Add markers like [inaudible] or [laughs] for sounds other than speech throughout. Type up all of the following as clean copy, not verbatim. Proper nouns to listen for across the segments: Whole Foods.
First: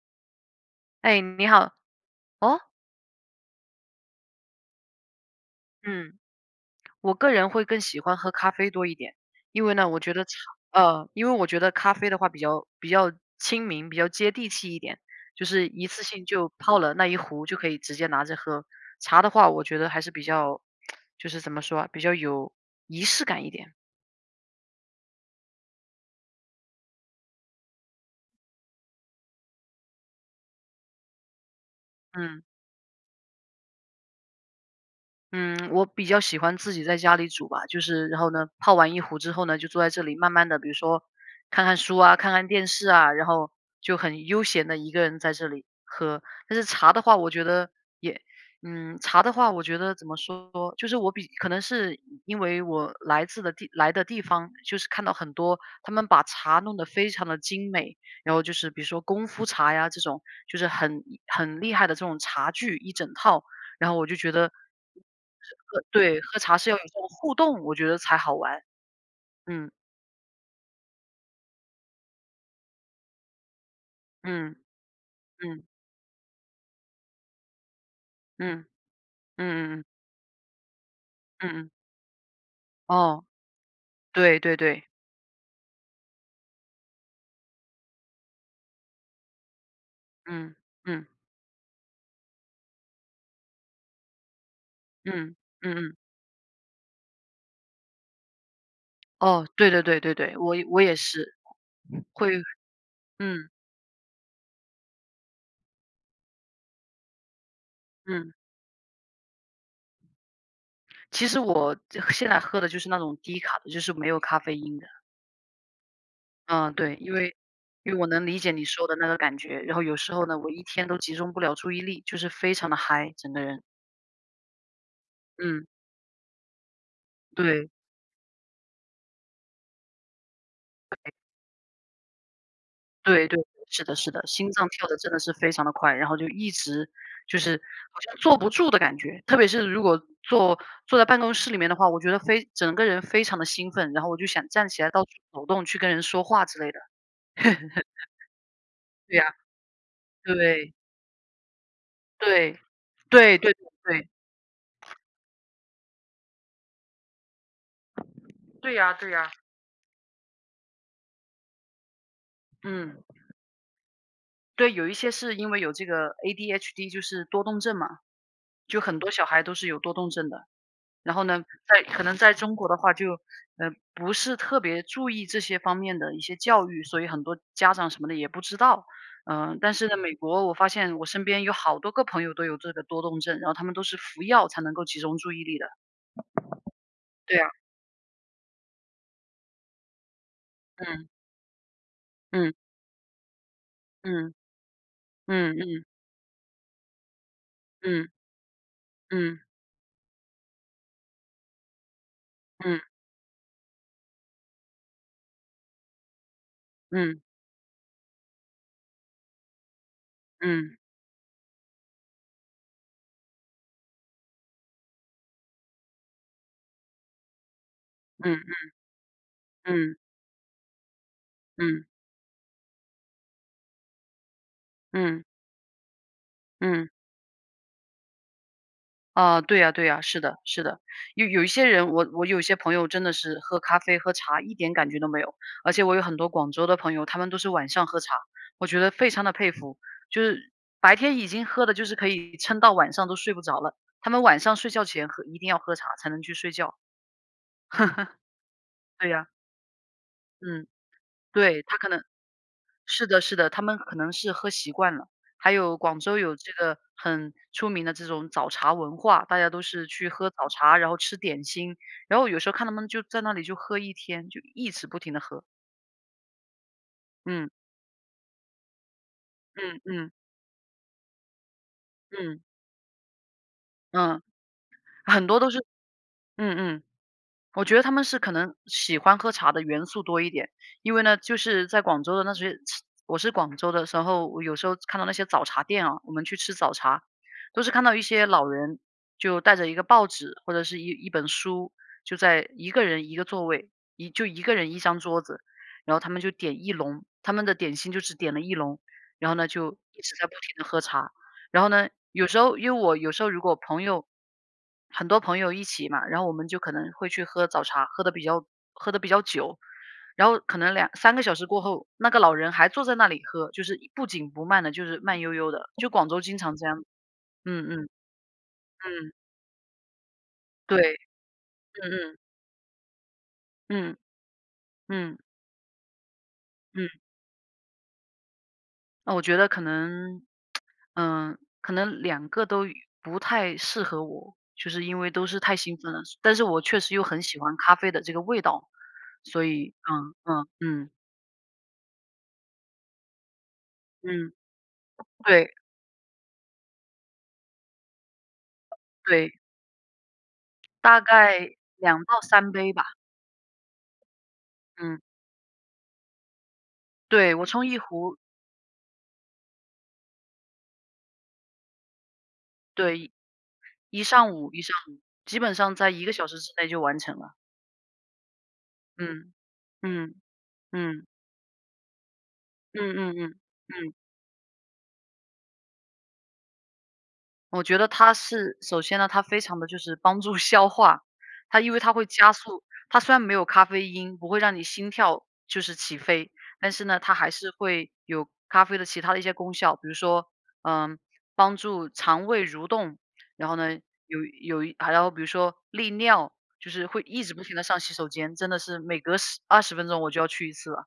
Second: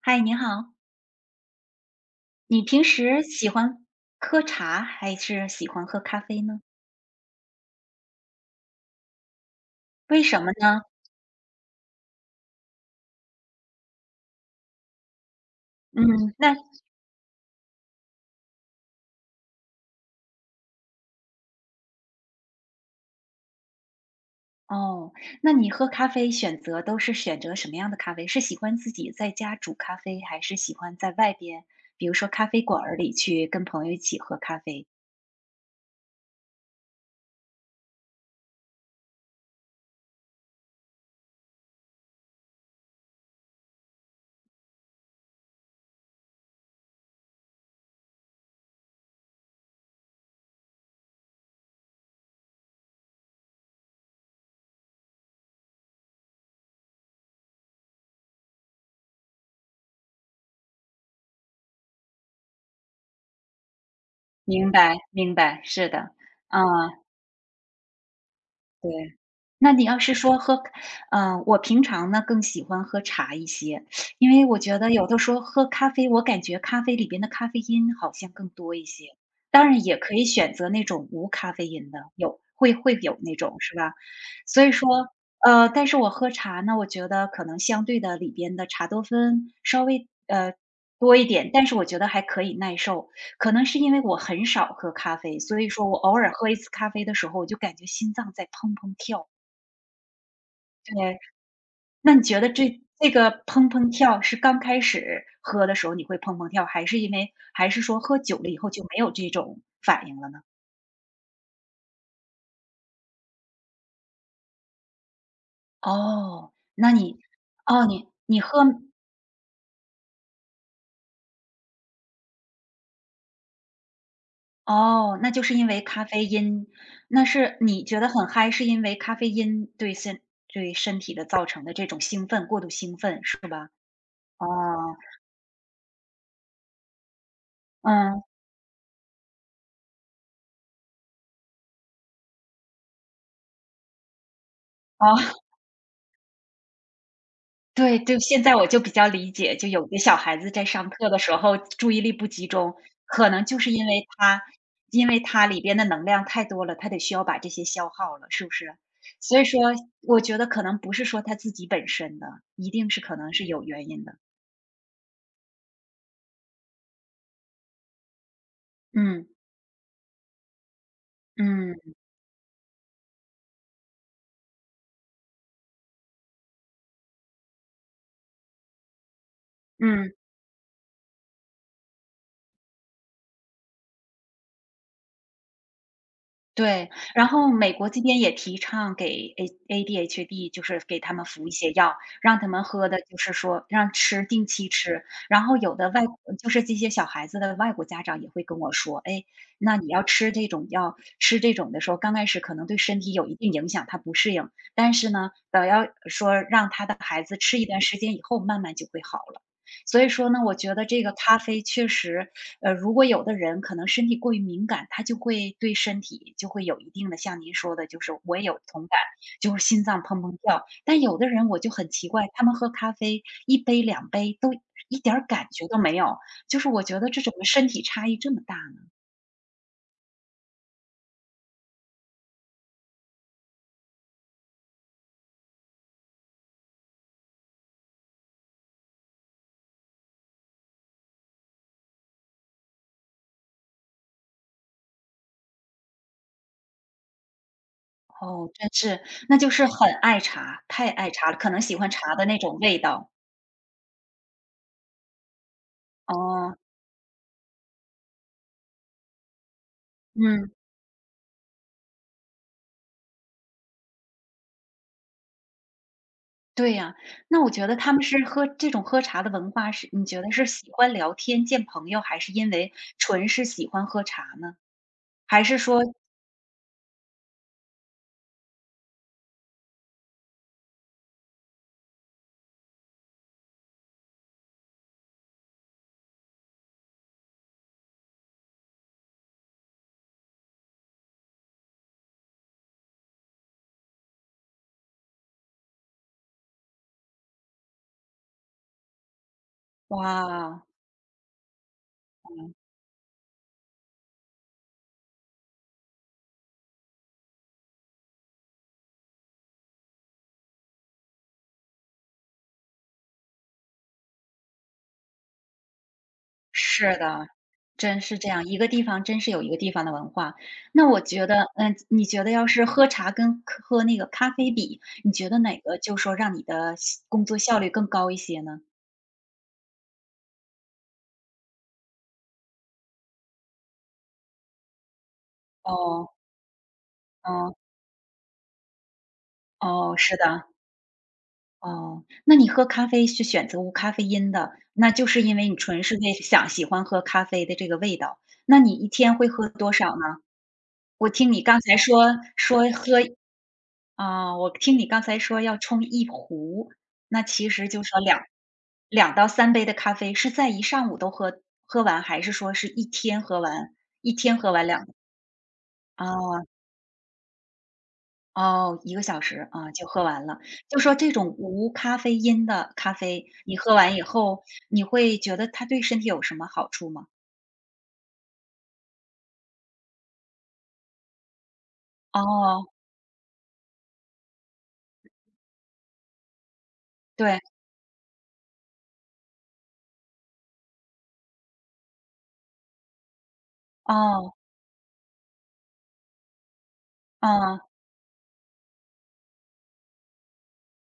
嗨，你好，哎，你好。哦。你平时喜欢喝茶还是喜欢喝嗯，咖啡呢？我个人会更喜欢喝咖啡多一点，因为呢，我觉为得茶。什么呢？因为我觉得咖啡的话比较亲民，比较接地气一点，就是一次嗯，性就那泡了那一壶就可以直接拿着喝。茶的话，我觉得还是比较，[tsk] 就是怎么说啊，比较有仪式感一点。哦，那你喝咖啡选择都是选择什么样的咖啡？是喜欢自己在家煮咖啡，还是喜欢在外边，比如说嗯。咖啡馆儿里去跟朋友一起喝咖啡？嗯，我比较喜欢自己在家里煮吧，就是然后呢，泡完一壶之后呢，就坐在这里慢慢的，比如说看看书啊，看看电视啊，然后就很悠闲的一个人在这里喝。但是茶的话，我觉得也。茶的话，我觉得怎么说，就是我比可能是因为我来自的地来的地方，就是看到很多他们把茶弄得非常的精美，然后就是比如说功夫茶呀这种，就是很厉害的这种茶具一整套。然后我就觉得明白，明白，是的，对，喝茶啊。是要有这种互动，我觉得才好玩。对，嗯，那你要是说喝呃，我平常呢更喜欢喝茶一些，因为嗯，我觉得有的时候嗯，喝咖啡，我感觉咖啡里边的咖啡因好像更嗯，多一些。嗯当嗯然嗯，也可以选择那种无嗯嗯咖嗯嗯啡嗯因的，有会有哦，那种是吧？对对所以对，说，但是我喝茶呢，我觉得可能相对的里边的茶多酚稍微嗯，嗯，多一点，但是我觉得还可以耐受。可能是因为我很少喝咖嗯，啡，所以嗯说嗯，我偶尔喝一次咖啡的时候，我就感觉心脏在砰砰跳。哦，对对对对对，我也对，是那你会觉得这个嗯，砰砰跳是刚开始喝的时候你会砰砰跳，还是说喝嗯，久了以后就没有这种反应了呢？其实我这现在喝的就是那种低卡的，就是没有咖啡因的。哦，嗯，那对，因你为哦，我你能理你解你说的那个感觉，然后有时候呢，我一天都集中不了注意力，就是非常的嗨，整个人。那就是嗯，因为咖啡因，那是对。你觉得很嗨，是因为咖啡因对身体的造成的这种兴奋，过度兴奋对是对，吧？是的是的，哦，心脏跳的真的是非常的快，然后就一直就是好像嗯，坐不住的感觉。特别是如果坐在办公室里面的话，我觉得非整个人非常的兴奋，然后我就想站起来到处哦。走动，去跟人说话之类的。对 [laughs] 对，现在我就比较对呀，理解，就有的小孩子在对，上课的时候注意力不集对，中，可对能对就是因为对，他因为他里边的能量太多了，他得需要把这些消耗了，是不对是？呀对呀，所以说，我觉得可能不是说他自己本身的，一定是嗯，可能是有原因的。对，有一些是因为有这个 ADHD，就是多动症嘛，就很多小嗯孩都是有多动症的。然后呢，在嗯可能在中国的话就，不是特别注意这些方面的一些教育，所以很多家长什么的也不知道。但是呢，嗯。美国我发现我身边有好多个朋友都有这个多动症，然后他们都是服药才能够集中注意力的。对，然对啊，后美国这边也提倡给 ADHD，就是给嗯他们服一些药，让他嗯们喝的就是说让吃嗯定期吃。然嗯后有嗯的外就是这些小孩子的外国家嗯长也会跟我说，哎，嗯那你要吃这种药，吃这种的时候，刚开始可能对嗯身体有一定影响，他不适应，但是呢，等要说让他的嗯孩子吃一段时间以后，慢慢就会好了。所以说呢，我觉嗯得这个咖啡确实如果有的人可能身体过于敏感，他就会对身体就会有一定的像您说的，就是嗯我也嗯有同感，就是心嗯脏砰砰跳。但有的人我就嗯很奇怪，他们喝咖啡一杯两杯都一点嗯嗯儿感觉都没有，就是我嗯。觉得这怎么身体差异这么大呢？啊，对呀对呀，是的是的。有一些人，我有些朋友真的是喝咖啡、喝茶一点感觉都没有，而且我有很多广州的朋友，他们都是晚上喝茶，我觉得非常的佩服。就是白天已经喝的就是可以撑到晚上都睡不着了，他们晚上睡觉前一定要喝茶才能去睡觉。[laughs] 哦，真是，对呀，那就是很爱茶，嗯，太爱茶了，可能对，他喜可欢能茶的那种味是道。的是的，他们可能是喝习惯了。还有广州有这哦，个很出名的这种早茶文化，大家都是去喝早嗯。茶，然后吃点心，然后有时候看他们就在那里就喝一天，就一直不停的喝。对呀，那嗯，我觉得他们是喝这种喝茶的文化嗯是你嗯觉得是喜欢聊天、见朋友，还是嗯，因为纯是喜欢喝嗯，茶呢？很多还都是是说嗯嗯。我觉得他们是可能喜欢喝茶的元素多一点，因为呢，就是在广州的那些吃我是广州的时候，我有时候看到那些早茶店啊，我们去吃早茶，都是看到一些老人就带着一个报纸或者是一本书，就在一个人一个座位，就一个人一张桌子，然后他们就点一笼，他们的点心就只点了一笼，然后呢就一直在不停的哇，喝茶，然后呢，有时候嗯，因为我有时候如果朋友很多朋友一起嘛，然后我们就可能会去喝早茶，喝的比较久，然后可能2、3个小时过后，那个老人还坐在那里喝，就是不紧不慢的，就是慢悠悠的，就广州经常这样。是的，嗯嗯真是这样，一个地方嗯，真是有一个地方的文化。对，那我觉得，嗯，嗯你嗯觉得要是喝茶跟喝嗯那个咖啡比，你嗯觉得哪个就说让你的嗯。工作效率更高一些呢？那我觉得可能，可能两个都不太适合我，就是因为都是太兴奋了。哦，但是我确实又很喜哦，欢咖啡的这个味道，所以，哦，嗯是的。嗯嗯哦，那你喝咖啡是选择无咖啡因嗯，的，那就是因为对你纯是为想喜欢喝咖啡的这个味道。那你一天会对，喝多少呢？大我听你概刚才两到说三说杯吧。喝啊，我听你嗯，刚才说要冲一壶，那对我其冲实一就说壶，2到3杯的咖啡是在一上午都喝完，还是说是一对天喝完？一一上天午喝一完上午，基本上在一啊？个小时哦之内就完成了。哦一个小嗯时，啊，就喝嗯完了。就说嗯这种无咖啡因的嗯咖嗯嗯啡，嗯。你喝嗯完以后，你会觉得它对身体有什么好处吗？我觉得它是首先呢，它非常的就是帮助 [laughs] 消化，因为它会加速哦，它虽然没有咖啡因，不会让你心跳就是起飞，但是呢，它还对，是会有咖啡的其他的一些功效，比如说，嗯，帮助肠胃蠕动，然后呢，有哦，有还要比如说利尿，就是会一直不停哦，的上洗手间，真的是每隔10、20分钟我就要去一次了。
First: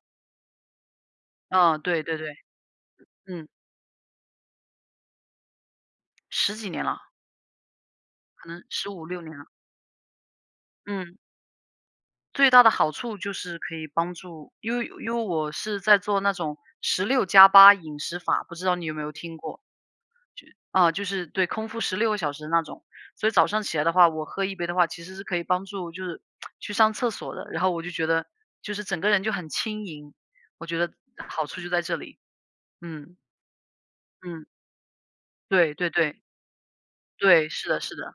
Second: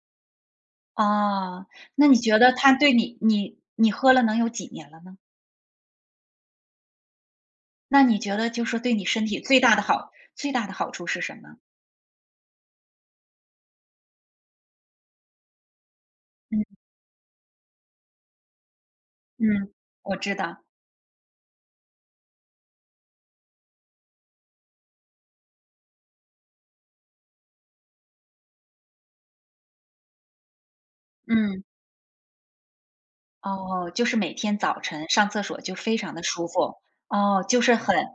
哦，嗯，对那你对对，觉得它对你嗯你喝了能有几年了呢？10几年了，那你觉可得能就说十对五你六身年体了，最大的好处嗯。是什么？最大的好处就是可以帮助因为我是在做那种嗯，16+8饮食法，不知道你有没有听过？嗯，我知道，啊，就是对，空腹16个小时那种。所以早上起来的话，我喝一杯的话，其实是可以帮助就是去上厕所的，然后我就觉得就是整个人就很轻盈，我觉得好处嗯，就在这里。嗯，哦，就是每嗯，天早晨上厕所对就对非常对，的舒服，哦，对，就是是的是很的，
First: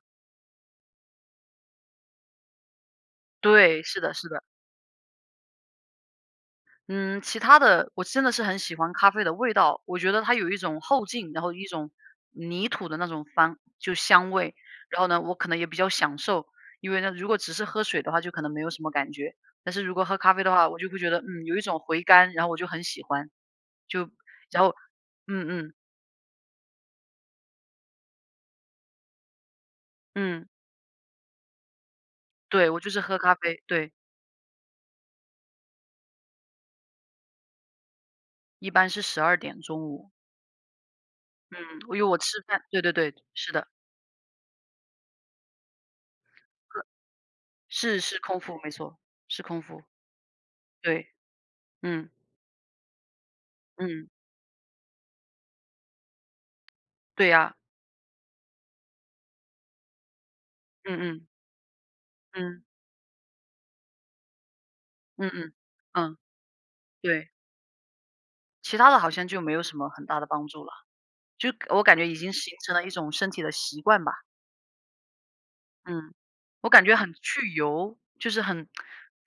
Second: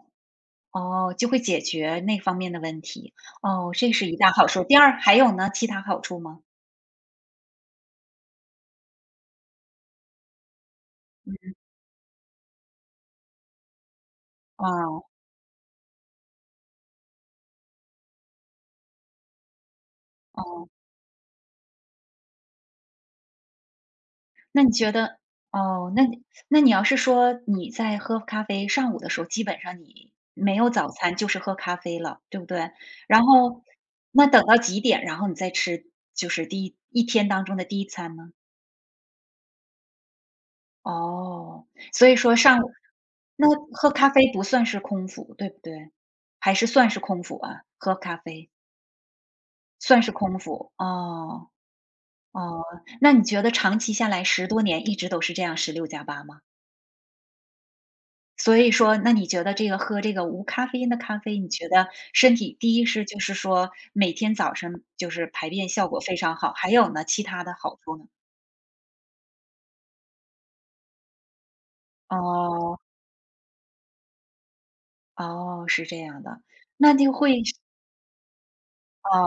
哦，就会解决那方面的问题，哦，对，这是是的一是大的。好处。第二还有呢，其他好处吗？嗯，其他的我真的是很喜欢咖啡的味道，我觉得它有一种后劲，然后一种泥土的那种方就香味。然哦，后呢，我可能也比较享受，因为呢，如果只是喝水的话，就可能没有什么感觉。但是如果喝咖啡的话，哦，我就会觉得，有一种回甘，然后我就很喜欢，就然那你后，觉得嗯嗯哦，那你要是说你在喝咖啡，上午的时候基本上你嗯，没有早餐就是喝咖啡了，对不对，对？我就是喝然咖啡，后对，那等到几点，然后你再吃就是一天当中的第一餐呢？一般是12点中午，嗯，哦，因为所以我吃说饭，上午对对对，那是的，喝咖啡不算是空腹，对不对？还是算是空腹啊，喝咖是空啡？腹，没错，是空腹，算是空腹，对，哦，嗯哦，那你觉得长期嗯。下来10多年一直都是这样十六加八吗？对呀，所以说，那你觉得这个喝这个无咖啡因的嗯咖嗯，啡，你觉得身体嗯，第一是就是说每天早晨就是嗯排嗯，便效果非嗯，常好，还有呢，其对，他的好处呢？其他的好像就没有什么很大的帮助了，就我感觉已经形成哦，了一种身体的习惯吧，哦，是这嗯，样的，我感那觉很就会去油，就是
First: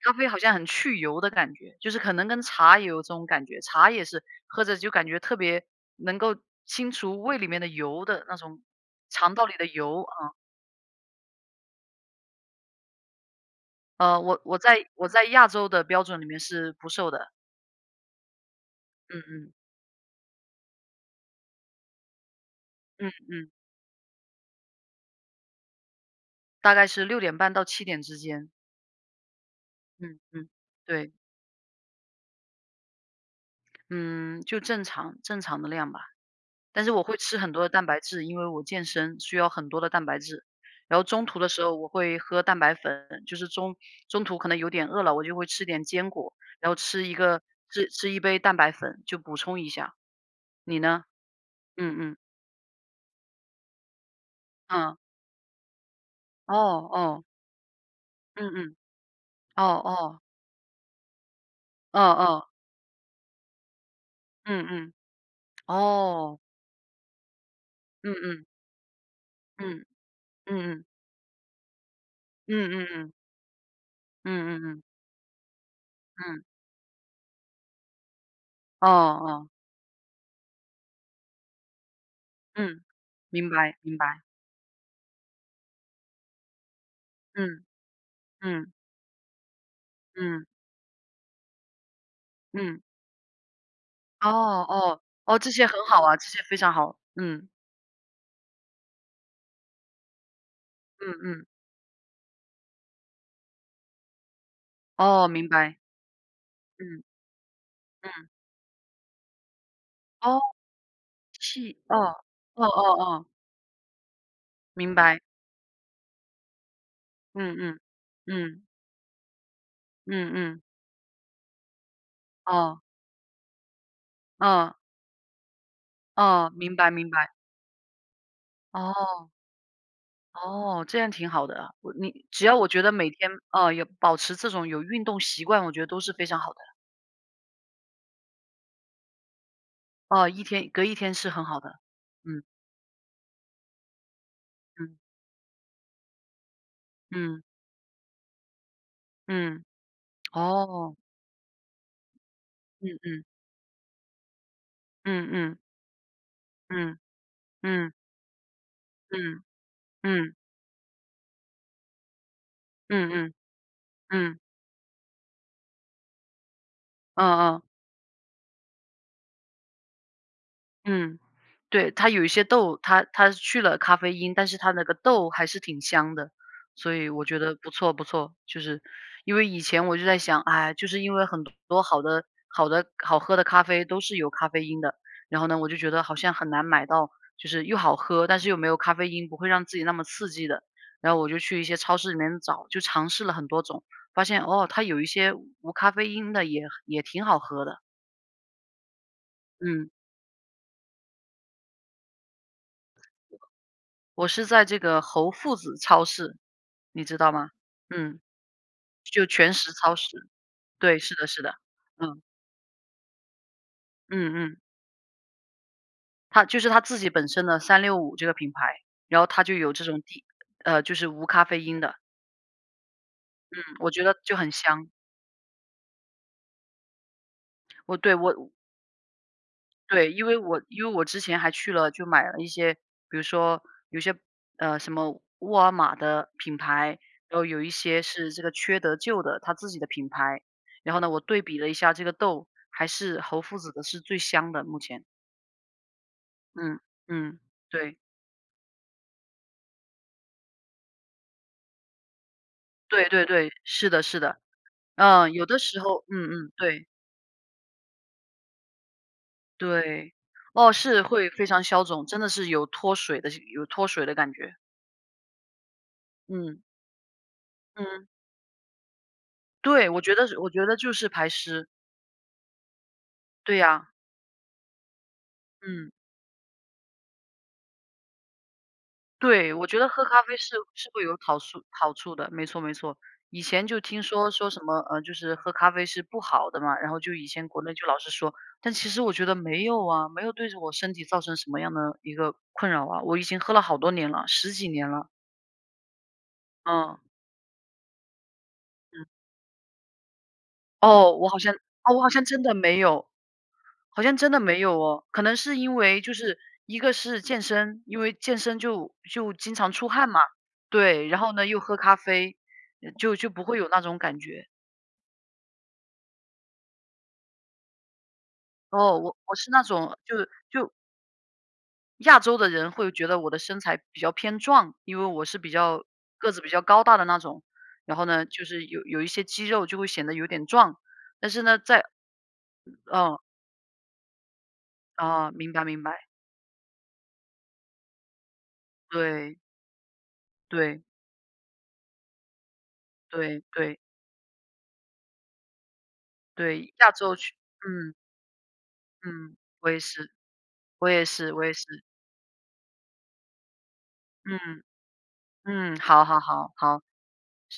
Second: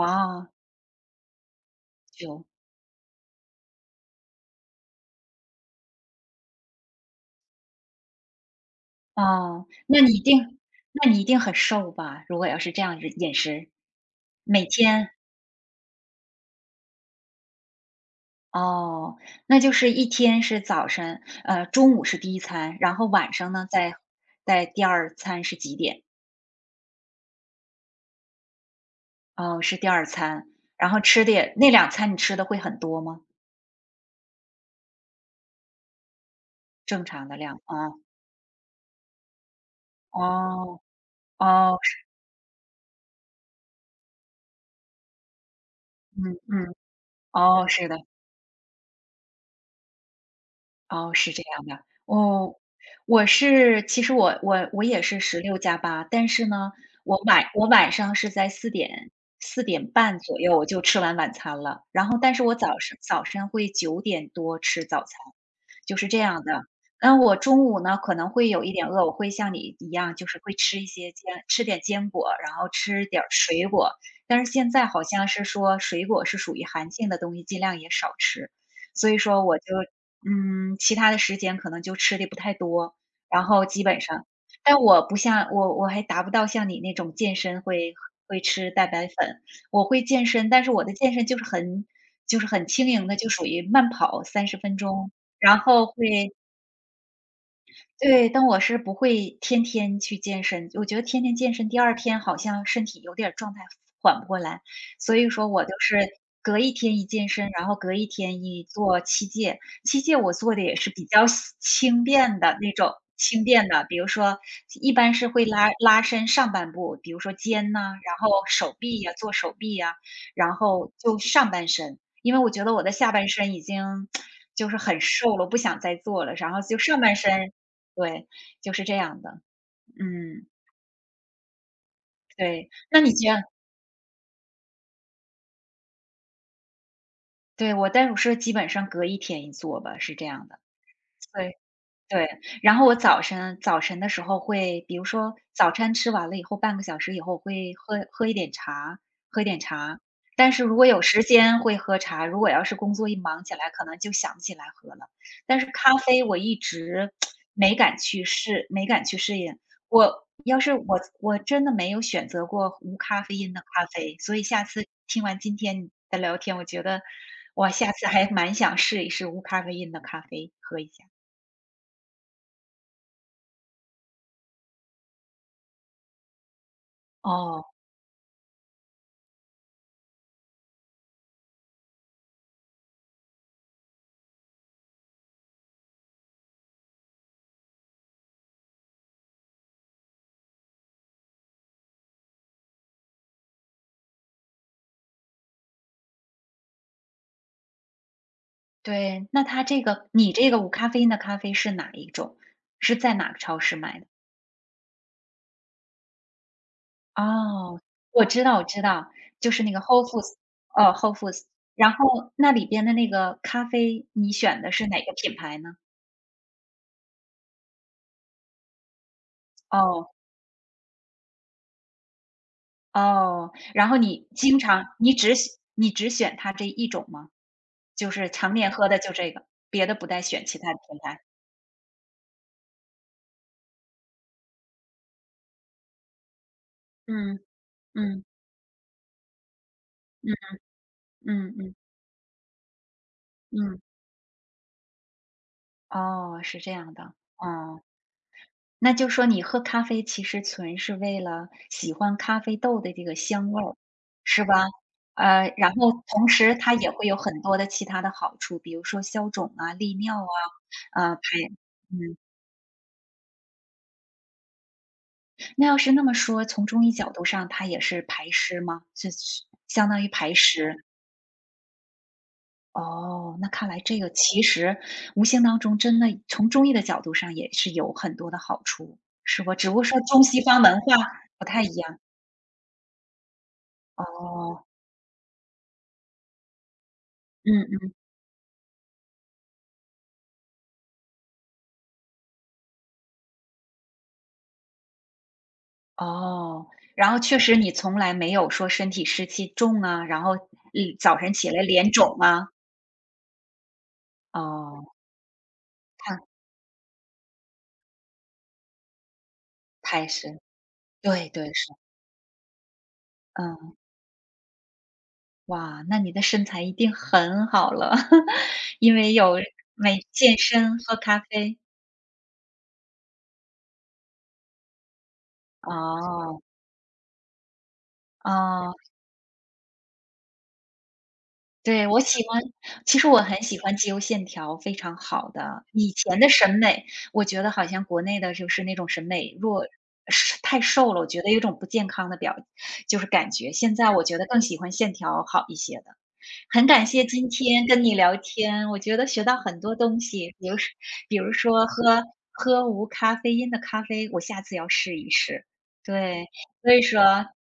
咖啡好像很去油的感觉，就是可能跟哦茶也有这种感觉，茶也是喝着就感觉特别能够清除胃里面的油的那种啊，肠道里的哦，油啊，那你一定很瘦吧，如果要是这样饮食，我我每在我天在亚洲的标准里面是不瘦的，哦，嗯嗯那就是一天是早晨，呃，中午是第一餐，然后嗯晚嗯，上呢，在在第二餐是几点？大概是6:30到7点之间。哦，是第二嗯餐，嗯，然后对，吃的也那两餐你吃的会很多吗？嗯，就正常正常的量吧。但是我正会常的吃很多量的蛋啊，白质，因为我健身需要很多的蛋白质。哦，然后中途的时候哦，我是会喝蛋白粉，就是中途可能有点饿了，我就会吃点坚果，嗯然后嗯，吃一个哦，是吃的。吃一杯蛋白粉，就补充一下。你呢？哦，是这样的。嗯嗯哦，我是其实我嗯，也是十六加八，但是哦呢，哦，我晚上是嗯在嗯，四哦点半哦，左右我就吃完晚餐了，哦然后但是哦，我早上早晨会9点多嗯吃嗯，早餐，就是这哦，样的。那我中午呢，嗯可能嗯会有一点饿，我会像你嗯一样，就是会嗯吃嗯一些坚吃点坚果，然后嗯嗯吃嗯点儿水果，但是嗯嗯现嗯，在好像是说水果是嗯属于寒性的东西，尽量也少吃。哦所以说哦，我就嗯，其他的时间可能就吃的不太嗯。多，然明后白基明本白，上但我不像我还达不到像你那种健身嗯会会吃嗯蛋白粉，我会健嗯身，但是我的健身就是很就是很嗯，轻盈的，就属于慢跑哦三十分哦钟，哦，这然些很后好啊，这会些非常好，嗯对，但我是不会天天去健身，我觉得嗯天天嗯，健身，第二天好像身体有点儿状态缓不过来，所哦，以明说我就白，是隔一天嗯一健身，然后隔一嗯，天一做器械。器械我哦，做的也是比较细气，哦轻便的哦那哦种，哦，轻便的，比如说一明般白，是会拉伸上半部，比如说嗯肩嗯呐，然后嗯手臂呀，做手臂呀，嗯然嗯，后就上半身。因为我觉得哦我的下半身已经 [tsk] 就哦是很瘦了，我不想再做了，哦，然后明就白上明半白，身对，就是这样哦的。嗯，哦，这样挺好的啊，我你只要我对，觉得那每你这天样有保持这种有运动习惯，我觉得都是非常好的。对，我代乳是基本上隔一天一做吧，是这哦，一样的。天隔一天是很对。好的，对，嗯然后我早晨的时候会比嗯如说早餐吃完了以后，半个小时以后，嗯会喝喝一点茶喝一点嗯，茶。但是如果哦。有时间会喝茶，如果要是嗯工作一嗯忙起来，可能就想不起来喝了。嗯但是咖啡我一嗯直嗯没敢去适嗯应。嗯我嗯要是我我真的没有选择过无嗯咖嗯啡因的咖啡，嗯，所嗯以下次听完今天的聊天，我觉得哦，嗯。我下次还蛮想试一试无咖啡因的咖啡，喝一下。嗯，对，它有一些豆，它去了咖啡因，但是它那个豆还是挺香的，所以我觉得哦。不错不错。就是因为以前我就在想，哎，就是因为很多好的好喝的咖啡都是有咖啡因的，然后呢，我就觉得好像很难买到，就是又好喝，但是又没有咖啡因，不会让自己那么刺激的。然后我就去一些超市里面找，就尝试了很多种，发现哦，它有一些无咖啡因的也挺好喝的，对，那它这嗯。个你这个无咖啡因的咖啡是哪一种？是在哪个超市买的？我是在这个侯父子超市，你知道吗？哦，嗯，我知道我知道，就就全是食那个 超 Whole 市，Foods，哦 w 对，h o l 是 e 的是 Foods，的，然嗯，后那里边的那个咖啡，你嗯嗯，选的是哪个品牌呢？它就是它自己本身的365这个品牌，然后它就有这种哦，低就是无咖啡因的，嗯，哦，然我后觉得你就很经常香。你只选它这一种吗？我就对，是我常年喝的就这个，别的不对，带因为选其我他的因为品我之牌？前还去了，就买了一些，比如说有些什么沃尔玛的品牌，然嗯，后有一些嗯，是这个缺德舅的他自己的品嗯，牌，然后呢，我对嗯比了一嗯下这个豆，还是侯夫子嗯，的是最香的，目前，哦，是这嗯样的，嗯，哦。对那就说你喝咖啡其实纯是为了喜欢咖啡豆的这对个对香对，味儿，是的是的，是吧？嗯，有的然时后候，同嗯嗯，时它对也会有很多的其他的好处，比如说消肿啊、利对，尿啊，哦，是会非常消肿，嗯，真的是有脱水的感觉，那要是那么说，嗯从中医角度上，它也是嗯，排湿吗？是对，相当于排我觉得湿。就是排湿。哦，那对看来呀，这个其实无形当中嗯，真的从中医的角度上也是有很多的好处，是对，不？我只不觉过得说喝咖中啡西是方文是化会有好不处太一好样。处的，没错没错。以前就听说说什哦，么，就是喝咖啡是不好的嘛，然后就以前国内就嗯，老是说，但其实我觉得没有啊，没有对着我身体造成什么样的一个困扰啊，我已经喝了好多年了，十几年了，哦，嗯然后确实你从来没有说身嗯，体湿气重啊，然后，嗯，哦，早我晨好起像来脸哦，我好肿像真啊，的没有，好像真的没有哦，哦，可能是因为就太是一个是健身，因为健身就经常出太汗嘛，是，对，然对后呢对又是，喝咖啡，就不会有嗯，那种感觉。哇，那你的身材一定很好了，[laughs] 因哦，为我有是那种每就健就身、喝咖啡，亚洲的人会觉得我的身材比较偏壮，因为我是比较个子哦，比较高大的那种，然后呢就是哦。有一些肌肉就会显得有点壮，但是呢在对，我喜欢其实哦、我很喜欢肌肉线条非常啊、好明白的。明白，以前的审美，我觉得好像国内的就是那种审美对弱是太对瘦了，我觉得有种不健康的就是感对觉。现对在我觉得更喜欢线条好一些的。很对，感亚谢洲今区，天跟你嗯。聊天，我觉得学嗯，到很我多也东是，西，比如说我也比如是，我也是。说喝喝无咖啡因的咖啡，我下次嗯，要试一试。嗯，好好对，好所好，以说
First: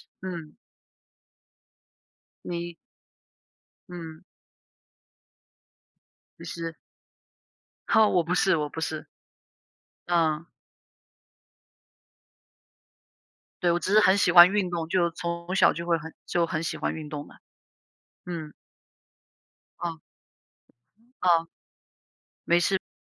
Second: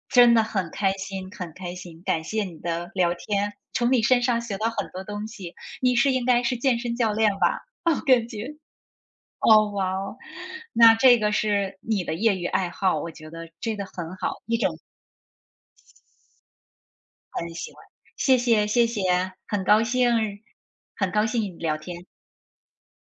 真的嗯，很开心，很开心，感谢你你的聊天，从你嗯，身上学到很多东西。你是应该你是是，健身教练吧？[laughs] 我 [laughs] 我感不是，觉，我不是，哦，哇哦，嗯，那这个是你的业余爱好，我觉得对，真我的只是很很喜好，欢一运种动，就从小就会很喜欢运动的，很喜欢，谢嗯，谢谢谢，很高哦，兴很高哦，兴聊天。没事。